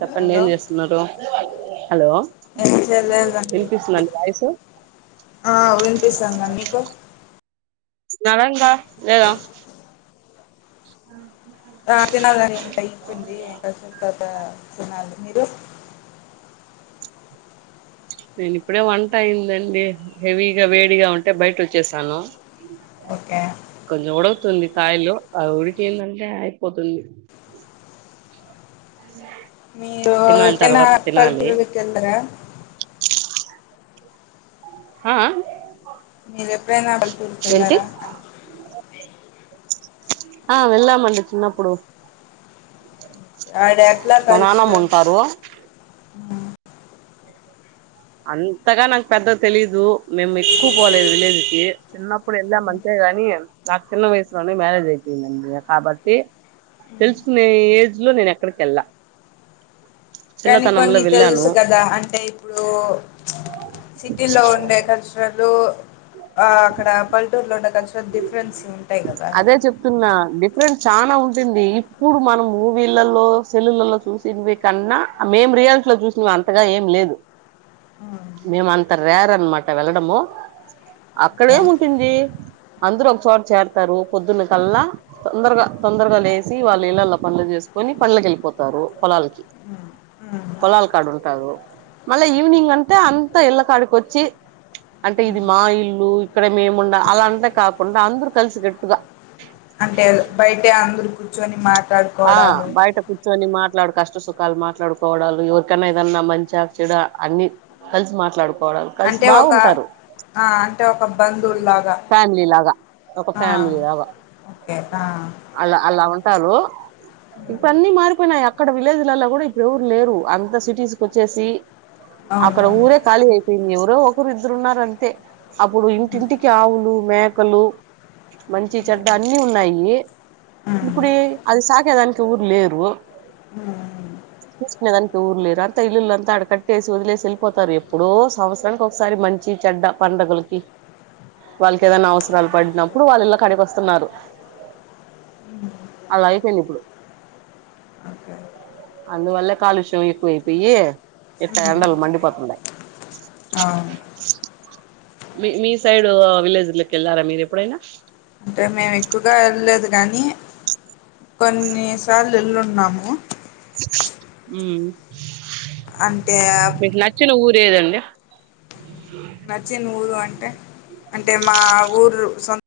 చెప్పండి హలో ఏం చేస్తున్నారు హలో ఏం చేయలేదండి వినిపిస్తుందా అండి వాయిసు ఆ వినిపిస్తాంది మీకు వస్తానడంట లేద ఆ రాత్రి నాదారింతై ఇచ్చింది ఇంత కసుం క ఇంక తినాలి మీరు నేను ఇప్పుడే వంట అయిందండి హెవీగా వేడిగా ఉంటే బయట ఉంచ్చేసాను ఓకే కొంచెం ఉడు తుంది కాయిలో ఆ ఉడికి దంటే అయిపోతుంది మీరు తినాలి ఎప్పుడైన తర్వాత తినాలి పల్లెటూరికెళ్ళర ఆ ఆ మీరు ఎప్పుడైన పల్లెటూరికి ఎళ్ళరా ఆ వెళ్ళమండి చిన్నప్పుడు ఆడ ఎట్ల మా నానమ్మ కల్చరల్స్ ఉంటారు అంతగా నాకు పెద్ద తెలీదు మేము ఎక్కువ పోలేదు విలేజ్కి చిన్నప్పుడు వెళ్ళాము అంతే కాని నాకు చిన్న వయసులోనే మ్యారేజ్ అయిపోయిందండి కాబట్టి తెలుసుకునే ఏజ్ లో నేను అక్కడికి ఎళ్ళా కానీ కొన్ని తెలుసు కదా అంటే ఇప్పుడు సిటీ లో ఉండే కల్చర్లు ఆ అక్కడ పల్లెటూరులో ఉండే కల్చర్ డిఫరెన్స్ ఉంటాయి కదా చాలా ఉంటుంది ఇప్పుడు మనం మూవీలలో సెల్లులలో చూసిన్వి కన్నా మేం రియాల్ లో చూసిన అంతగా ఏం లేదు మేమ అంత రేర్ అన్నమాట వెళ్ళడము అక్కడ ఏముంటుంది అందరు ఒక చోట చేరతారు పొద్దున్న కల్లా తొందరగా తొందరగా లేసి వాళ్ళ ఇళ్లలో పనులు చేసు కొని పన్లుకి ఎళ్ళిపోతారు పొలాలకి ఓకే పొలాల కాడ ఉంటారు మళ్ళీ ఓకే ఈవినింగ్ అంత అంతా ఇళ్ల కాడికొచ్చి అంటే ఇది మా ఇల్లు ఇక్కడ మేము ఉండ అలా అంత కాకుండా అందరు కలిసి గట్టుగా అంటే బయటే అందరు కూర్చొని మా ఆ బయట కూర్చుని మా ట్లాడు కష్ట సుఖాలు మాట్లాడుకోవడాలు ఎవరికైన్నా ఏదన్నా మంచి చెడా అన్ని కలిసి మాట్లాడు కోడం కలిసి అంటే ఒక బావుంటారు ఆ అంటే ఒక బంధువులాగ ఫ్యామిలీ లాగా ఒక ఆ ఫ్యామిలీ లాగా ఓకే ఆ తరో ఇప్పుడు అన్నీ మారిపోయినాయ అక్కడ విలేజ్లలో కూడా ఇప్పుడెవరు లేరు అంత సిటీస్ కు వచ్చేసి అక్కడ అవునవును ఊరే ఖాళీ అయిపోయింది ఎవరో ఒకరు ఇద్దరు ఉన్నారు అంతే అప్పుడు ఉమ్, ఇంటింటికి ఆవులు మేకలు మంచి చెడ్డ అన్ని ఉన్నాయి ఉమ్, ఇప్పుడీ అది సాగేదానికి ఎవరు లేరు అ చూసుకునే దానికి ఎవరు లేరు అంతా ఇల్లులు అంతా అడకట్టేసి వదిలేసి వెళ్ళిపోతారు ఎప్పుడో సంవత్సరానికి ఒకసారి మం చి చెడ్డ పండగలకి వాళ్ళకి ఏదన్నా అవసరాలు పడినప్పుడు వాళ్ళు ఇళ్ళ కాడికి వస్తున్నారు అలా అయిపోయింది ఇప్పుడు అ అందువల్ల కాలుష్యం ఎక్కువైపోయి ఇట్ట ఉమ్, ఎండలు మండిపోతుండయ్ అవును మీ మీ సైడ్ విలేజ్లకి ఎళ్ళారా మీరు ఎప్పుడైనా అంటే మేము ఎక్కువగా వెళ్ళలేదు కాగానీ కొన్నిసార్లు ఎల్లుంట నామ ఉ అంటే ఊరు ఏదండి నచ్చిన ఊరు అంటే అంటే మా ఊరు సొంత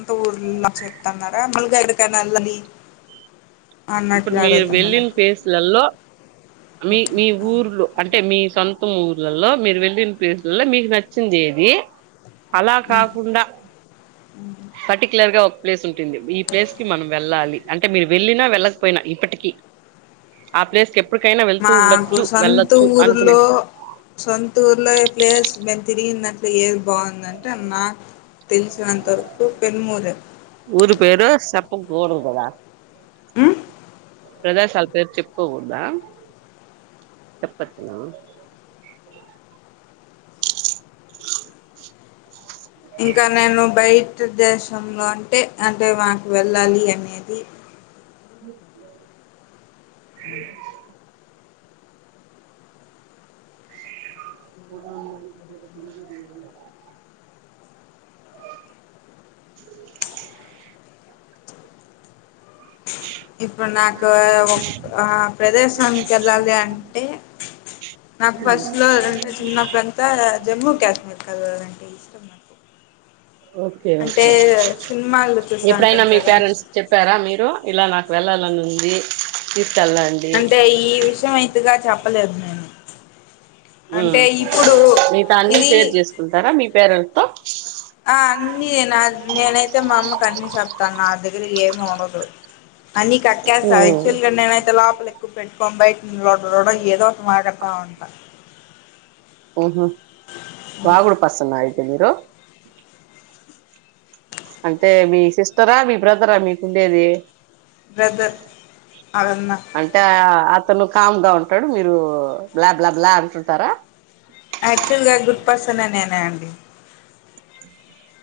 అంత ఊర్లా చెప్తన్నారా మల్గాడు కనాల్ని ఇప్పుడు మీరు వెళ్ళిన పేస్లలో మీ ఓకే. మీ ఆ ఊర్లో అ అంటే మీ సొంత ఊర్లలో మీరు వెళ్ళిన ప్లేసులలో మీకు నచ్చింది ఏది అలా ఉమ్ కాకుండా పర్టిక్యులర్ గా ఒక ప్లేస్ ఉంటుంది ఈ ప్లేస్ కి మనం వెళ్ళాలి అంటే మీరు వెళ్ళినా వెళ్ళకపోయినా ఇప్పటికి ఆ ప్లేస్ [unintelligible] వెళ్తూ మాకు ఉండొచ్చు సొంత వెళ్ళొచ్చు అనుకునే ఊర్లో సొంత ఊర్లో ప్లేయర్స్ మన్ తిందను ఏది బాగుందంటే నాకు తెలిసినంత వరకు పెన్మూరే గోడుదదా ఉమ్ ప్రజా సాల్ప చెప్పుకోబందా చెప్పత్నా అ ఇంకా నేను బయట దేశంలో అంటే అంటే మాకు వెళ్ళాలి అనేది పో కే ఇప్పుడు నాకు ఒక ఆ ప్రదేశానికి వెళ్ళాలి అంటే నాకు ఫస్ట్ లో అంటే చిన్నప్పుడు ఎంత జమ్మ ఆధ్యాత్మిక కదాలంటే ఇష్టం నాకు ఓకే అంటే ఓకే సినిమాలు చూస్తా ఎప్పుడైనా ఉంటాను మీ కదా పేరెంట్స్ చెప్పారా మీరు ఇలా నాకు వెళ్ళాలని ఉంది తీసుకెళ్ళండి అంటే ఈ విషయం అయితుగా చెప్పలేదు నేను అంటే ఉమ్ ఇప్పుడు మీతో అన్ని ఇది షేర్ చేసుకుంటారా మీ పేరెంట్స్ తో ఆ అన్ని నేను నేనైతే మా అమ్మకు అన్నీ చెప్తాను నాదిగ ఏంనదు అని కక్కాల్ ఉమ్, కయితే లోలాపల పెట్టుకోం బయటి రడ్ రోడ ఏదో ఒక మాలాడతా ఉంట ఉఊహ రగుడు పసన్న అయితేనిరు అంటే మీ సిస్టరా మీ బ్రదరా మీకు ఉండేది బ్రదర్ అదన్నా అంటే అతను కామ్ గా ఉంటాడు మీరు బ్లా బ్లా బ్లా అంటుంటారా యాక్చువల్ గా గుడ్ పర్సన్నేనా అండి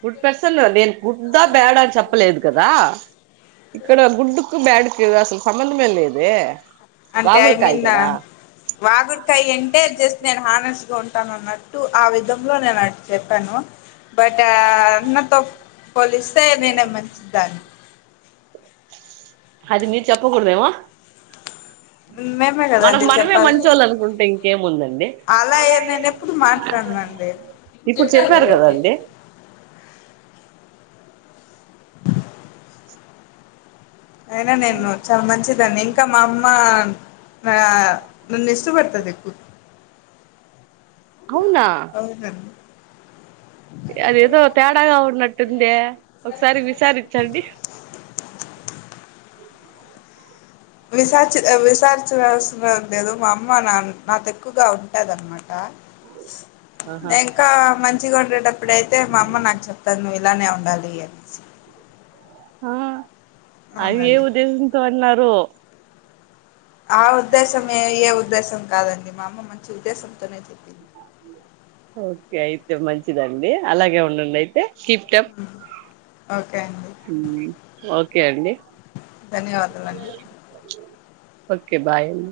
గుడ్ పర్సన్ నేను గుడ్ దా బ్యాడ్ అని చెప్పలేదు కదా ఇక్కడ గుడ్డుకు బ్యాడ్కి అసలు సంబంధమే లేద అంటే ఐ మీన్ వాగుడ్కాయ ఎంటే జస్ట్ నేను హాన ఉంటాను అన్నట్టు ఆ విధంలో నేను అటు చెప్పాను బట్ అన్నతో పోలిస్తే నేనే మంచిదాన్ని అది మీరు చెప్పకూడదవా మేమే మనకు కదండి మనమే చెప్పాలి మంచోళ్ళు అనుకుంటే ఇంకేముందండి అలా నేను ఎప్పుడు మాట్లాడినండి అే ఇప్పుడు చెప్పారు కదండి అయినా నేను చాలా మంచిదన్ని ఇంకా మా అమ్మ నా నన్ను ఇష్టపడతది ఎక్కువగా అవునా అవున అదేదో తేడాగా ఉన్నట్టుందే ఒకసారి విచారించండి అ విసార్చి విసార్చినవసరం లేదు మా అమ్మ నా నాతో ఎక్కువగా ఉంటదన్నమాట ఆహా. ఇంకా మంచిగ ఉండేటప్పుడుయితే మా అమ్మ నాకు చెప్తాది నువ్ ఇట్లానే ఉండాలి అనిసి ఆ అవి ఏ అవునండి ఉద్దేశంతో అన్నారు ఆ ఉద్దేశం ఏ యే ఉద్దేశం కాదండి మా అమ్మ మంచి ఉద్దేశంతోనే చె ఓకే అయితే మంచిదండి అలాగే ఉండండి అయితే కీప్డప్ ఓకే అండి ఓకే అండి ధన్యవాదాలండి ఓకే బాయ్ అమ్మ